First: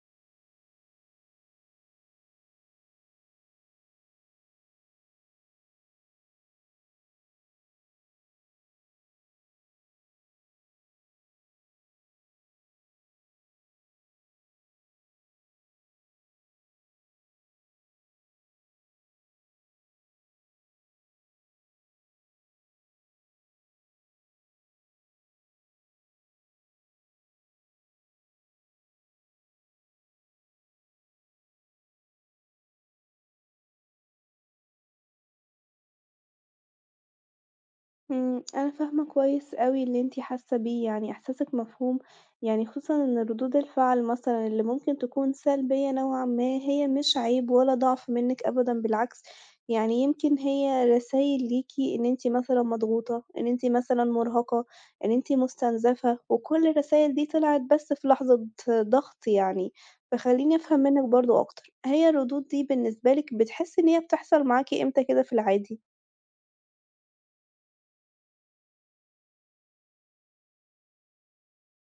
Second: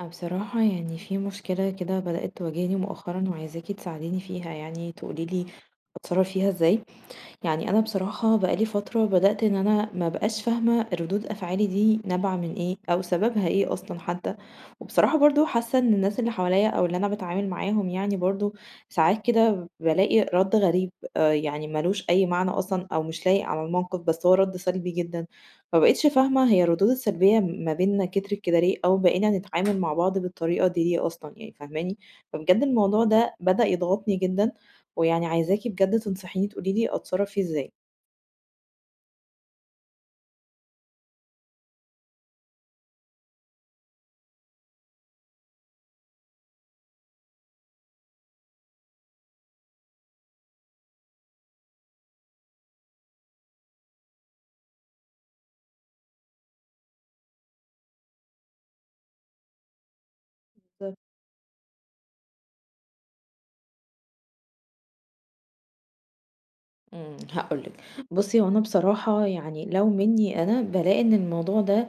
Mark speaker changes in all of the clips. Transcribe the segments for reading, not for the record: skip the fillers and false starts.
Speaker 1: أنا بصراحة في مشكلة كده بدأت تواجهني مؤخرا وعايزاكي تساعديني فيها تقوليلي أتصرف فيها ازاي. أنا بصراحة بقى لي فترة بدأت إن أنا ما بقاش فاهمة ردود أفعالي دي نابعة من إيه أو سببها إيه أصلا حتى. وبصراحة برضو حاسة إن الناس اللي حواليا أو اللي أنا بتعامل معاهم برضو ساعات كده بلاقي رد غريب. آه، ملوش أي معنى أصلا أو مش لايق على الموقف، بس هو رد سلبي جدا. فبقيتش فاهمة هي الردود السلبية ما بيننا كترت كده ليه، أو بقينا نتعامل مع بعض بالطريقة دي ليه أصلا، يعني فاهماني؟ فبجد الموضوع ده بدأ يضغطني جدا، ويعني عايزاكِ بجد تنصحيني تقولي لي أتصرّف فيه إزاي؟
Speaker 2: أنا فاهمة كويس أوي اللي أنتِ حاسة بيه، يعني إحساسِك مفهوم، يعني خصوصًا إن ردود الفعل مثلًا اللي ممكن تكون سلبية نوعًا ما هي مش عيب ولا ضعف منِك أبدًا بالعكس، يعني يمكن هي رسايل ليكِ إن أنتِ مثلًا مضغوطة، إن أنتِ مثلًا مرهقة، إن أنتِ مستنزفة، وكل الرسايل دي طلعت بس في لحظة ضغط يعني، فخلّيني أفهم
Speaker 1: بالضبط.
Speaker 2: منِك برضه أكتر، هي الردود دي بالنسبة لِك بتحسي إن هي بتحصل معاكِ إمتى كده في العادي؟
Speaker 1: إمم، هاقول لِك. بُصّي، هو أنا بصراحة لو منّي أنا بالاقي إن الموضوع ده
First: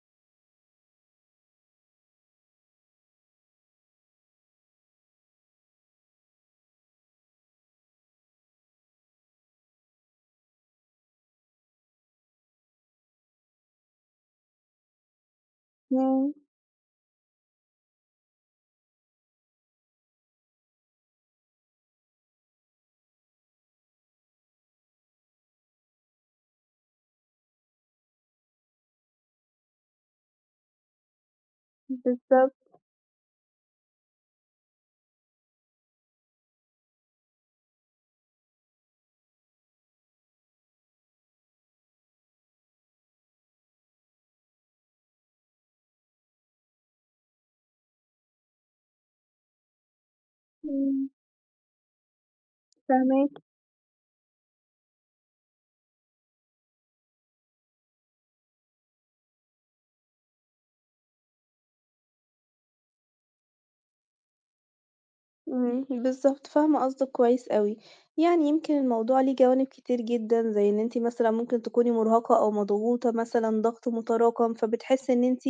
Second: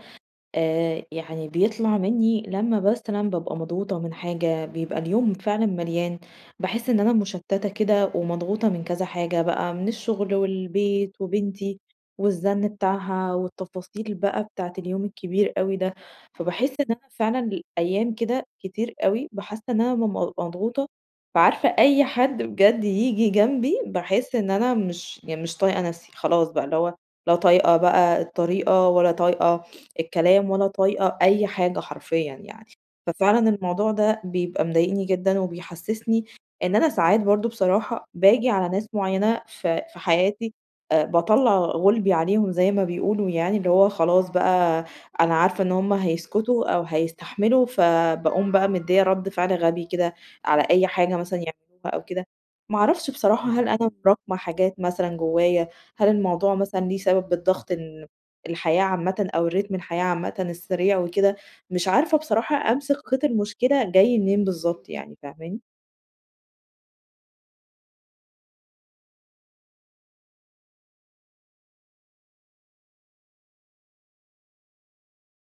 Speaker 1: يعني بيطلع منّي لمّا مثلًا بابقى مضغوطة من حاجة، بيبقى اليوم فعلًا مليان، باحس إن أنا مشتّتة كده ومضغوطة من كذا حاجة بقى، من الشغل والبيت وبنتي والزن بتاعها والتفاصيل بقى بتاعة اليوم الكبير أوي ده.
Speaker 2: إمم،
Speaker 1: فباحس إن أنا فعلًا أيام كده كتير أوي باحس إن أنا مضغوطة، فعارفة أي حد بجد ييجي جنبي باحس إن أنا مش مش طايقة نَفْسي، خلاص بقى اللي هو لا طايقة بقى الطريقة، ولا طايقة الكلام، ولا طايقة أي حاجة حرفيًا يعني.
Speaker 2: بالضبط.
Speaker 1: ففعلًا الموضوع ده بيبقى مضايقني جدًا وبيحسسني إن أنا ساعات برضه بصراحة باجي على ناس معينة في حياتي، باطلّع غُلبي عليهم زي ما بيقولوا يعني، اللي هو خلاص بقى أنا عارفة إن هُم هيسكتوا أو هيستحملوا، فباقوم بقى مديّة رَد فعل غبي كده على أي
Speaker 2: إمم،
Speaker 1: حاجة مثلًا يعملوها أو كده. ما أعرفش
Speaker 2: فاهماك.
Speaker 1: بصراحة، هل أنا مراكمة حاجات مثلًا جوايا؟ هل الموضوع مثلًا ليه سبب بالضغط، إن الحياة عامةً أو الريتم الحياة عامةً السريع وكده؟ مش عارفة بصراحة أمسك خيط المشكلة جاي منين بالضبط يعني، فاهماني؟
Speaker 2: إمم، بالضبط، فاهمة قصدِك كويس أوي، يعني يمكن الموضوع ليه جوانب كتير جدًا، زي إن أنتِ مثلًا ممكن تكوني مرهقة أو مضغوطة مثلًا، ضغط متراكم، فبتحسي إن أنتِ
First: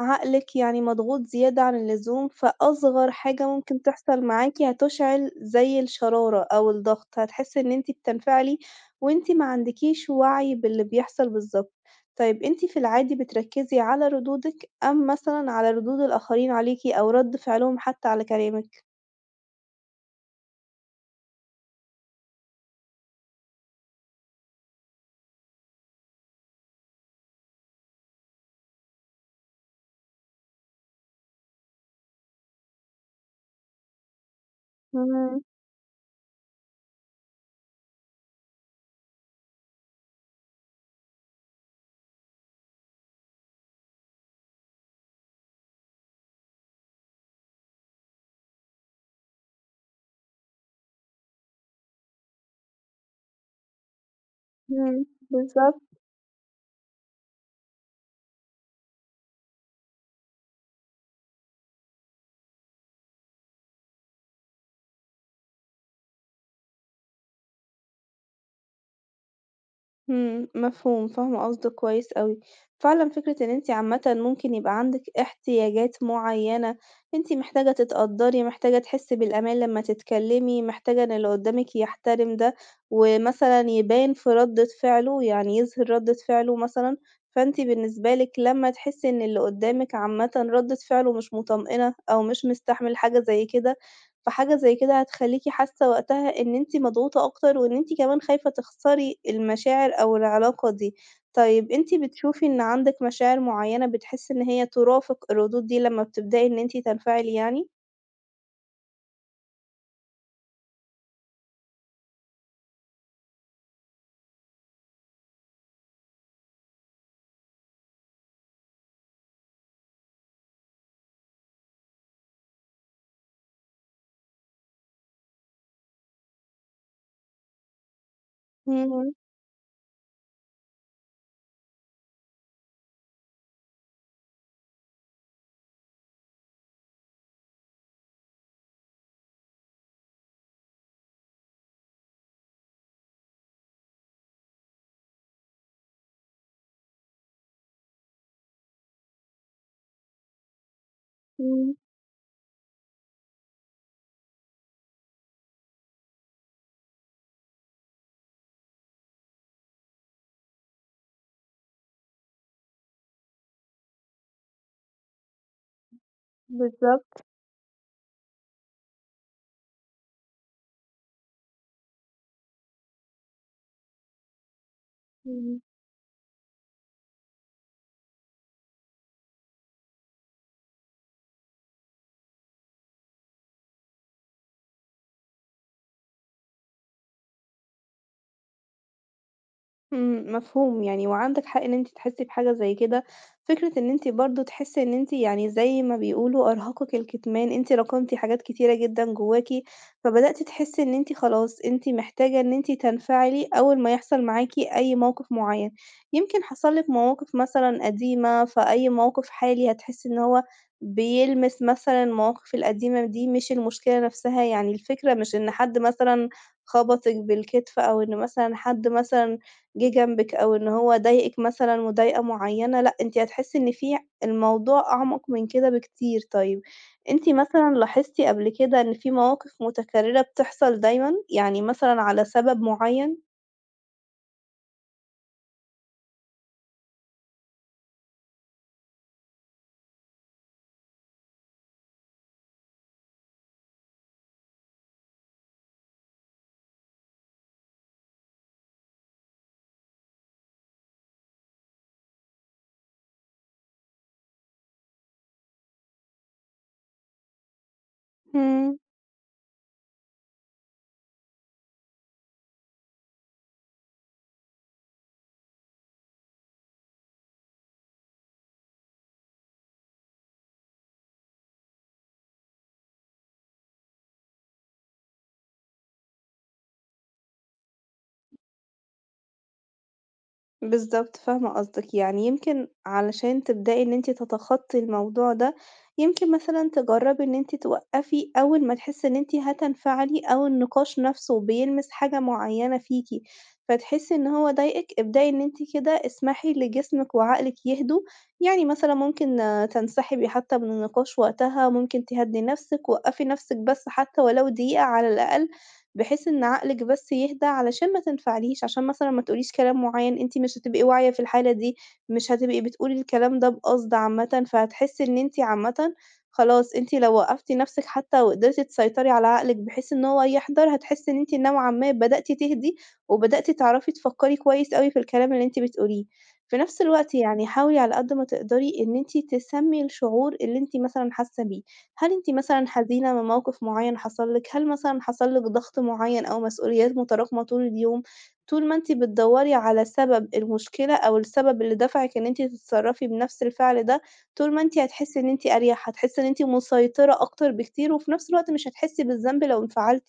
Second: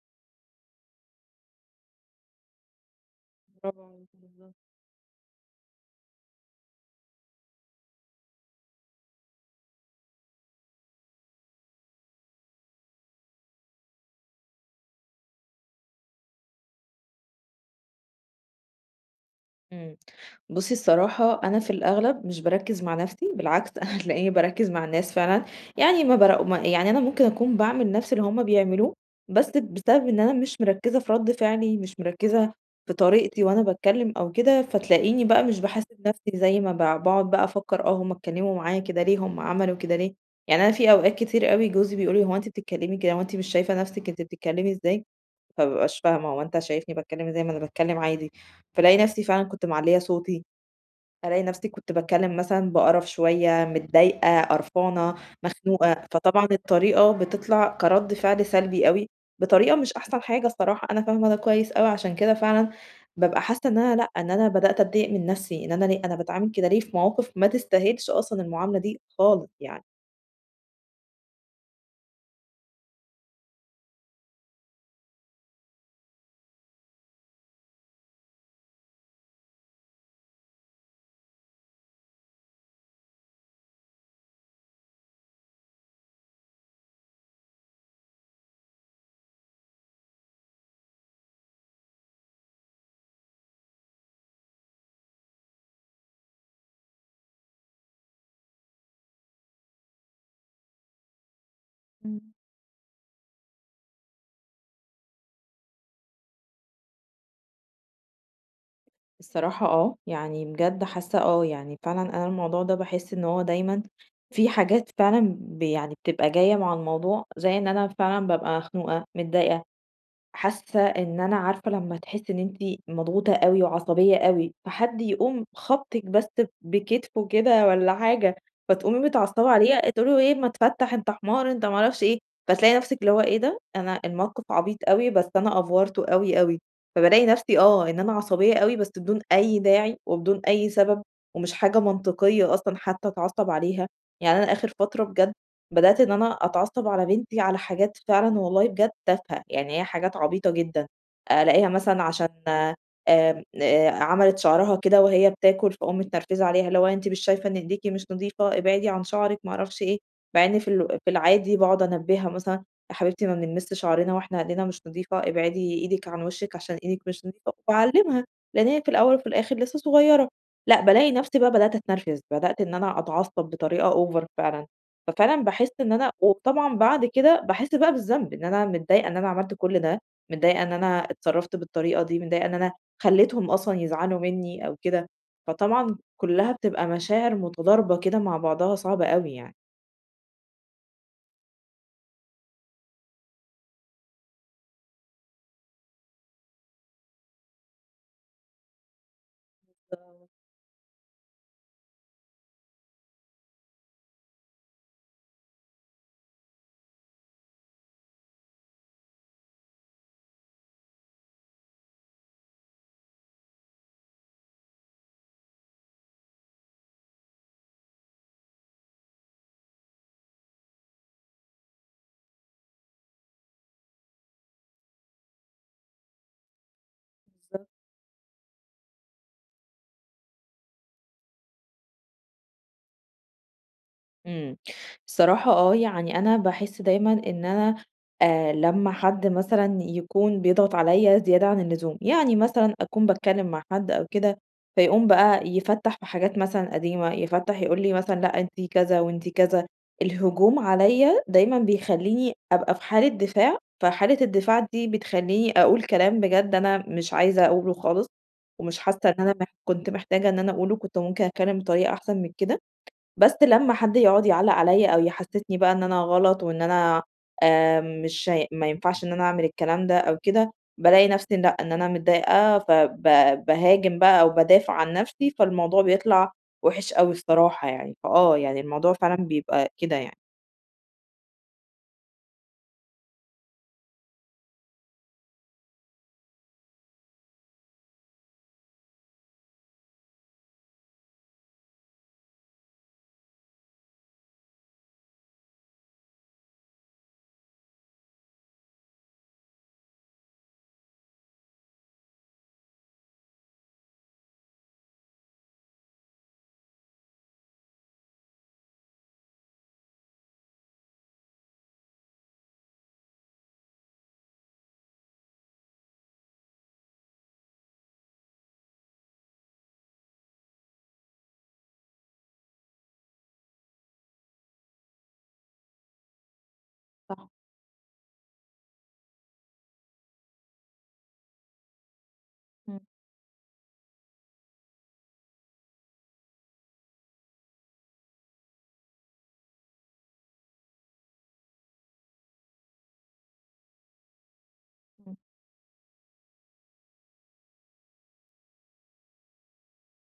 Speaker 2: عقلِك يعني مضغوط زيادة عن اللزوم، فأصغر حاجة ممكن
Speaker 1: برافو عليكِ
Speaker 2: تحصل
Speaker 1: بالضبط.
Speaker 2: معاكِ هتُشعل زي الشرارة أو الضغط، هتحسي إن أنتِ بتنفعلي وأنتِ ما عندكيش وعي باللي بيحصل بالضبط. طيب أنتِ في العادي بتركّزي على ردودِك أم مثلًا على ردود الآخرين عليكِ أو رَد فعلهم حتى على كلامِك؟
Speaker 1: إمم. بُصّي الصراحة أنا في الأغلب مش باركّز مع نَفْسي، بالعكس أنا هتلاقيني باركّز مع الناس فعلًا، يعني ما بر ما يعني أنا ممكن أكون باعمل نَفْس اللي هُم بيعملوه، بس بسبب إن أنا مش مركّزة في رَد فعلي، مش مركّزة في طريقتي وأنا باتكلّم أو كده، فتلاقيني
Speaker 2: إمم،
Speaker 1: بقى مش باحاسب نَفْسي زي ما باقعد بقى أفكّر آه هُم اتكلّموا معايا كده ليه، هُم عملوا كده ليه. يعني أنا في أوقات كتير أوي جوزي بيقول لي: "هو أنتِ بتتكلّمي كده، هو أنتِ مش شايفة نَفْسِك أنتِ بتتكلّمي إزاي؟" فما بابقاش فاهمة هو أنت شايفني باتكلم إزاي؟ ما أنا باتكلم عادي، فالاقي نفسي فعلًا كنت معلية صوتي، الاقي نفسي كنت باتكلم مثلًا بقرف شوية، متضايقة،
Speaker 2: إمم،
Speaker 1: قرفانة،
Speaker 2: بالضبط،
Speaker 1: مخنوقة، فطبعًا الطريقة بتطلع كرد فعل سلبي أوي، بطريقة مش أحسن حاجة الصراحة، أنا فاهمة ده كويس أوي، عشان كده فعلًا بابقى حاسة إن أنا لأ، إن أنا بدأت أتضايق من نفسي، إن أنا ليه أنا باتعامل كده ليه في مواقف ما تستاهلش أصلًا المعاملة دي خالص يعني.
Speaker 2: إمم، مفهوم، فاهمة قصدِك كويس أوي. فعلًا فكرة إن أنتِ عامةً ممكن يبقى عندِك احتياجات معيّنة، أنتِ محتاجة تتقدّري، محتاجة تحسّي بالأمان لمّا تتكلّمي، محتاجة إن اللي قدّامِك يحترم ده، ومثلًا يبان في ردّة فعله، يعني يظهر ردّة فعله مثلًا، فأنتِ بالنسبة لِك لمّا تحسّي إن اللي قدّامِك عامةً ردّة فعله مش مطمئنة أو مش مستحمل حاجة زي كده، فحاجة زي كده هتخلّيكِ حاسة وقتها إن أنتِ مضغوطة أكتر، وإن أنتِ كمان خايفة تخسري المشاعر أو العلاقة دي. طيب أنتِ
Speaker 1: إمم.
Speaker 2: بتشوفي إن عندِك مشاعر معيّنة بتحسي إن هي ترافق الردود دي لمّا بتبدئي إن أنتِ تنفعلي يعني؟
Speaker 1: الصراحة آه، بجد حاسة آه، فعلًا أنا الموضوع ده باحس إن هو دايمًا في حاجات فعلًا ب يعني بتبقى جاية مع الموضوع، زي إن أنا فعلًا بابقى مخنوقة، متضايقة، حاسة إن أنا عارفة لمّا تحسّي إن أنتِ مضغوطة أوي وعصبية أوي، فحد يقوم خابطِك بس بكتفه كده والّا حاجة، فتقومي
Speaker 2: إمم،
Speaker 1: متعصبة عليه تقولي له إيه ما تفتح أنت حمار أنت ما أعرفش إيه، فتلاقي نفسِك اللي هو إيه ده أنا الموقف عبيط أوي بس أنا أفورته أوي، أوي، فبالاقي نفسي آه، إن أنا عصبية أوي بس بدون أي داعي وبدون أي سبب، ومش حاجة منطقية أصلًا حتى أتعصب عليها. يعني أنا آخر فترة بجد بدأت إن أنا أتعصب على بنتي على حاجات فعلًا والله بجد تافهة، يعني هي حاجات عبيطة جدًا، ألاقيها
Speaker 2: إمم،
Speaker 1: مثلًا عشان عملت شعرها كده وهي بتاكل فاقوم متنرفزة عليها، اللي هو أنتِ مش شايفة إن إيديكِ مش نضيفة، ابعدي عن شعرِك ما أعرفش إيه، مع إن في العادي باقعد أنبهها مثلًا يا حبيبتي ما بنلمسش شعرنا وإحنا إيدينا مش نضيفة، ابعدي إيدِك عن وشِك عشان إيدِك
Speaker 2: بالضبط،
Speaker 1: مش نضيفة، وباعلمها لأن هي في الأول وفي الآخر لسه صغيرة، لأ بالاقي نفسي بقى بدأت أتنرفز، بدأت إن أنا أتعصب بطريقة over فعلًا. ففعلًا
Speaker 2: إمم.
Speaker 1: باحس إن أنا وطبعًا بعد كده باحس بقى بالذنب، إن أنا متضايقة إن أنا عملت كل ده، متضايقة إن أنا اتصرّفت بالطريقة دي، متضايقة إن أنا خلّيتهم أصلًا يزعلوا منّي أو كده، فطبعًا كلّها بتبقى مشاعر متضاربة كده مع بعضها صعبة أوي يعني.
Speaker 2: إمم، مفهوم يعني، وعندِك حق إن أنتِ تحسّي بحاجة زي كده، فكرة إن أنتِ برضه تحسّي إن أنتِ يعني زي ما بيقولوا أرهقِك الكتمان، أنتِ راكمتِ حاجات كتيرة جدًا جواكِ،
Speaker 1: بالضبط،
Speaker 2: فبدأتِ تحسّي إن أنتِ خلاص أنتِ محتاجة إن أنتِ تنفعلي أول ما يحصل معاكِ أي موقف معيّن، يمكن حصل لِك مواقف مثلًا قديمة، فأي موقف حالي هتحسّي إن هو بيلمس مثلًا المواقف القديمة دي مش المشكلة نفسها، يعني الفكرة مش إن حد مثلًا خبطِك بالكتف أو إن مثلًا حد مثلًا جِه جنبِك أو إن هو ضايقِك مثلًا مضايقة معيّنة، لأ، أنتِ هتحسّي إن في الموضوع أعمق من كده بكتير. طيب، أنتِ
Speaker 1: بالضبط.
Speaker 2: مثلًا لاحظتِ قبل كده إن في مواقف متكررة بتحصل دايمًا، يعني مثلًا على سبب معيّن؟
Speaker 1: إمم. الصراحة آه، يعني أنا باحس دايمًا إن أنا لمّا حد مثلًا يكون بيضغط عليّا زيادة عن اللزوم، يعني مثلًا أكون باتكلّم مع حد أو كده، فيقوم بقى يفتّح في حاجات مثلًا قديمة، يفتّح يقول لي مثلًا لأ أنتِ كذا وأنتِ كذا، الهجوم عليّا دايمًا بيخلّيني أبقى في حالة دفاع، فحالة الدفاع دي بتخلّيني أقول كلام بجد أنا مش عايزة أقوله خالص،
Speaker 2: إمم.
Speaker 1: ومش حاسة إن أنا كنت محتاجة إن أنا أقوله، كنت ممكن أتكلّم بطريقة أحسن من كده. بس لمّا حد يقعد يعلّق عليَّ أو يحسسني بقى إن أنا غلط وإن أنا مش هي- ما ينفعش إن أنا أعمل الكلام ده أو كده، بالاقي نفسي لأ، إن أنا متضايقة باهاجم بقى أو بادافع عن نفسي، فالموضوع بيطلع وِحِش أوي الصراحة يعني، فآه يعني الموضوع فعلًا بيبقى كده يعني.
Speaker 2: بالضبط، فاهمة قصدِك، يعني يمكن علشان تبدئي إن أنتِ تتخطّي الموضوع ده، يمكن مثلًا تجرّبي إن أنتِ توقّفي أول ما تحسّي إن أنتِ هتنفعلي أو النقاش نَفْسه بيلمس حاجة معيّنة فيكِ، فتحسّي إن هو ضايقِك، ابدئي إن أنتِ كده اسمحي لجسمِك وعقلِك يهدوا، يعني مثلًا ممكن تنسحبي حتى من النقاش وقتها، ممكن تهدّي نَفْسِك، وقّفي نَفْسِك بس حتى ولو دقيقة على الأقل، بحيث إن عقلِك بس يهدى علشان ما تنفعليش، عشان مثلًا ما تقوليش كلام معيّن أنتِ مش هتبقي واعية في الحالة دي، مش هتبقي بتقولي الكلام ده بقصد عامةً، فهتحسّي إن أنتِ عامةً خلاص أنتِ لو وقّفتِ نَفْسِك حتى وقدرتِ تسيطري على عقلِك بحيث إن هو يحضر، هتحسّي إن أنتِ نوعًا ما بدأتِ تهدي، وبدأتِ تعرفي تفكّري كويس أوي في الكلام اللي أنتِ بتقوليه. في نَفْس الوقت
Speaker 1: صح،
Speaker 2: يعني حاولي على قد ما تقدري إن أنتِ تسمّي الشعور اللي أنتِ مثلًا حاسة بيه. هل أنتِ مثلًا
Speaker 1: إمم،
Speaker 2: حزينة من موقف معيّن حصل لِك؟ هل مثلًا حصل لِك ضغط معيّن أو مسؤوليات متراكمة طول اليوم؟ طول ما أنتِ بتدوّري على سبب المشكلة أو السبب اللي دفعِك إن أنتِ تتصرّفي بنفس الفعل ده، طول ما أنتِ
Speaker 1: إمم،
Speaker 2: هتحسّي إن أنتِ أريح، هتحسّي إن أنتِ مسيطرة أكتر بكتير، وفي نفس الوقت مش هتحسّي بالذنب لو انفعلتِ،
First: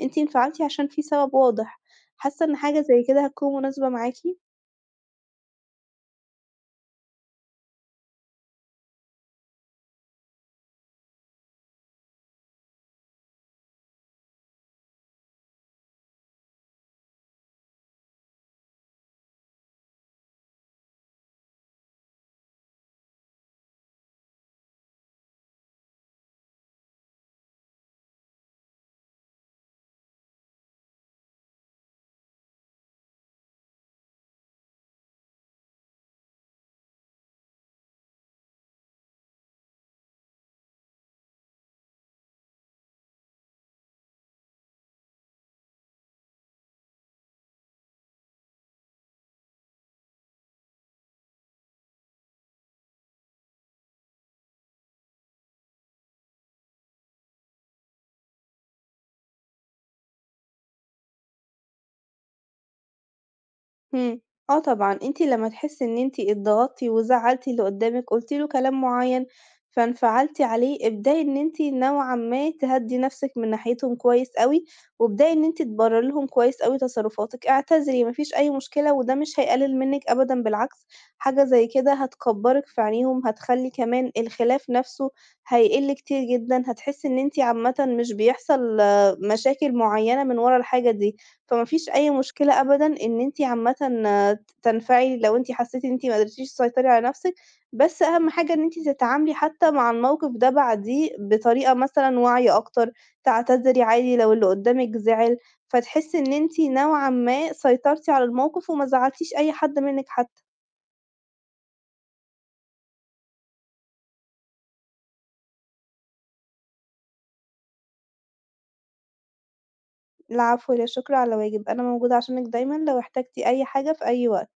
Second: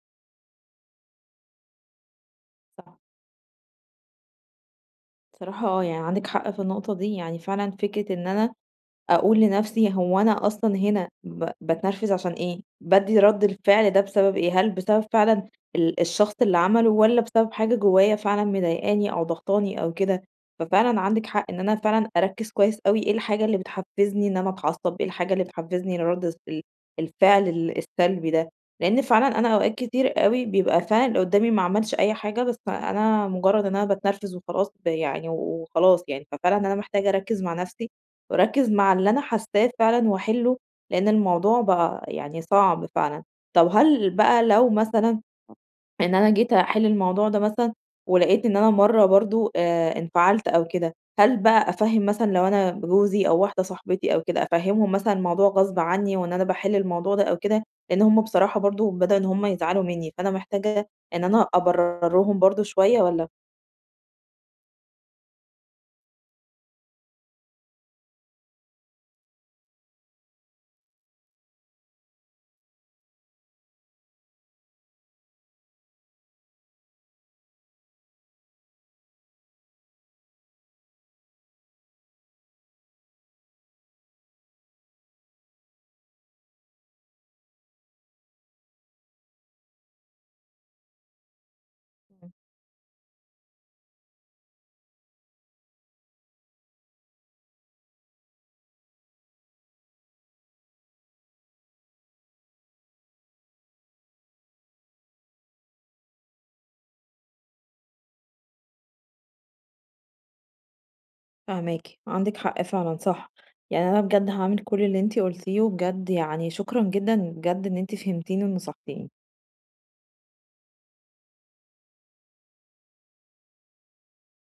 Speaker 2: أنتِ انفعلتِ عشان في سبب واضح. حاسة إن حاجة
Speaker 1: صح.
Speaker 2: زي كده هتكون مناسبة معاكِ؟
Speaker 1: بصراحة آه، يعني عندِك حق في النقطة دي، يعني فعلًا فكرة إن أنا أقول لنفسي هو أنا أصلًا هنا باتنرفز عشان إيه؟ بادّي رَد الفعل ده بسبب إيه؟ هل بسبب فعلًا الشخص اللي عمله والّا بسبب حاجة جوايا فعلًا مضايقاني أو ضاغطاني أو كده؟ ففعلًا عندِك حق إن أنا فعلًا أركّز كويس أوي إيه الحاجة اللي بتحفّزني إن أنا أتعصب، إيه الحاجة اللي بتحفّزني لرَد الس ال الفعل السلبي ده، لإن فعلًا أنا أوقات كتير أوي بيبقى فعلًا اللي قدّامي ما عملش أي حاجة بس أنا مجرّد إن أنا باتنرفز وخلاص ب يعني وخلاص يعني، ففعلًا أنا محتاجة أركّز مع نفسي وأركّز مع اللي أنا حاسّاه فعلًا وأحلّه، لإن الموضوع بقى يعني صعب فعلًا. طب هل بقى لو مثلًا إن أنا جيت أحِل الموضوع ده مثلًا ولقيت إن أنا مرّة برضه انفعلت أو كده، هل بقى أفهِّم مثلًا لو أنا جوزي أو واحدة صاحبتي أو كده، أفهِّمهم مثلًا الموضوع غصب عني وإن أنا باحِل الموضوع ده أو كده؟ لإن هم بصراحة برضه بدأوا إن هم يزعلوا منّي، فأنا محتاجة إن أنا أبرّرهم برضه شوية والّا.
Speaker 2: إمم. آه طبعًا، أنتِ لمّا تحسّي إن أنتِ اتضغطتِ وزعّلتِ اللي قدّامِك، قُلتِ له كلام معيّن فانفعلتِ عليه، ابدئي إن أنتِ نوعًا ما تهدّي نَفْسِك من ناحيتهم كويس أوي، وابدئي إن أنتِ تبرّري لهم كويس أوي تصرُّفاتِك، اعتذري ما فيش أي مشكلة وده مش هيقلِّل منِّك أبدًا بالعكس، حاجة زي كده هتكبّرِك في عينيهم، هتخلّي كمان الخلاف نَفْسه هيقِل كتير جدًا، هتحسّي إن أنتِ عامةً مش بيحصل مشاكل معيّنة من ورا الحاجة دي. فما فيش أي مشكلة أبدًا إن أنتِ عامةً تنفعلي لو أنتِ حسيتِ إن أنتِ ما قدرتيش تسيطري على نفسِك، بس أهم حاجة إن أنتِ تتعاملي حتى مع الموقف ده بعديه بطريقة مثلًا واعية أكتر، تعتذري عادي لو اللي قدّامِك زعل، فتحسي إن أنتِ نوعًا ما سيطرتِ على الموقف وما زعّلتيش أي حد منِّك حتى.
Speaker 1: فاهماكِ، عندِك حق فعلًا صح، يعني أنا بجد هاعمل كل اللي أنتِ قُلتيه، وبجد يعني شكرًا جدًا بجد إن أنتِ فهمتيني ونصحتيني.
Speaker 2: العفو، لا شكر على واجب، أنا موجودة عشانِك دايمًا لو احتجتِ أي حاجة في أي وقت.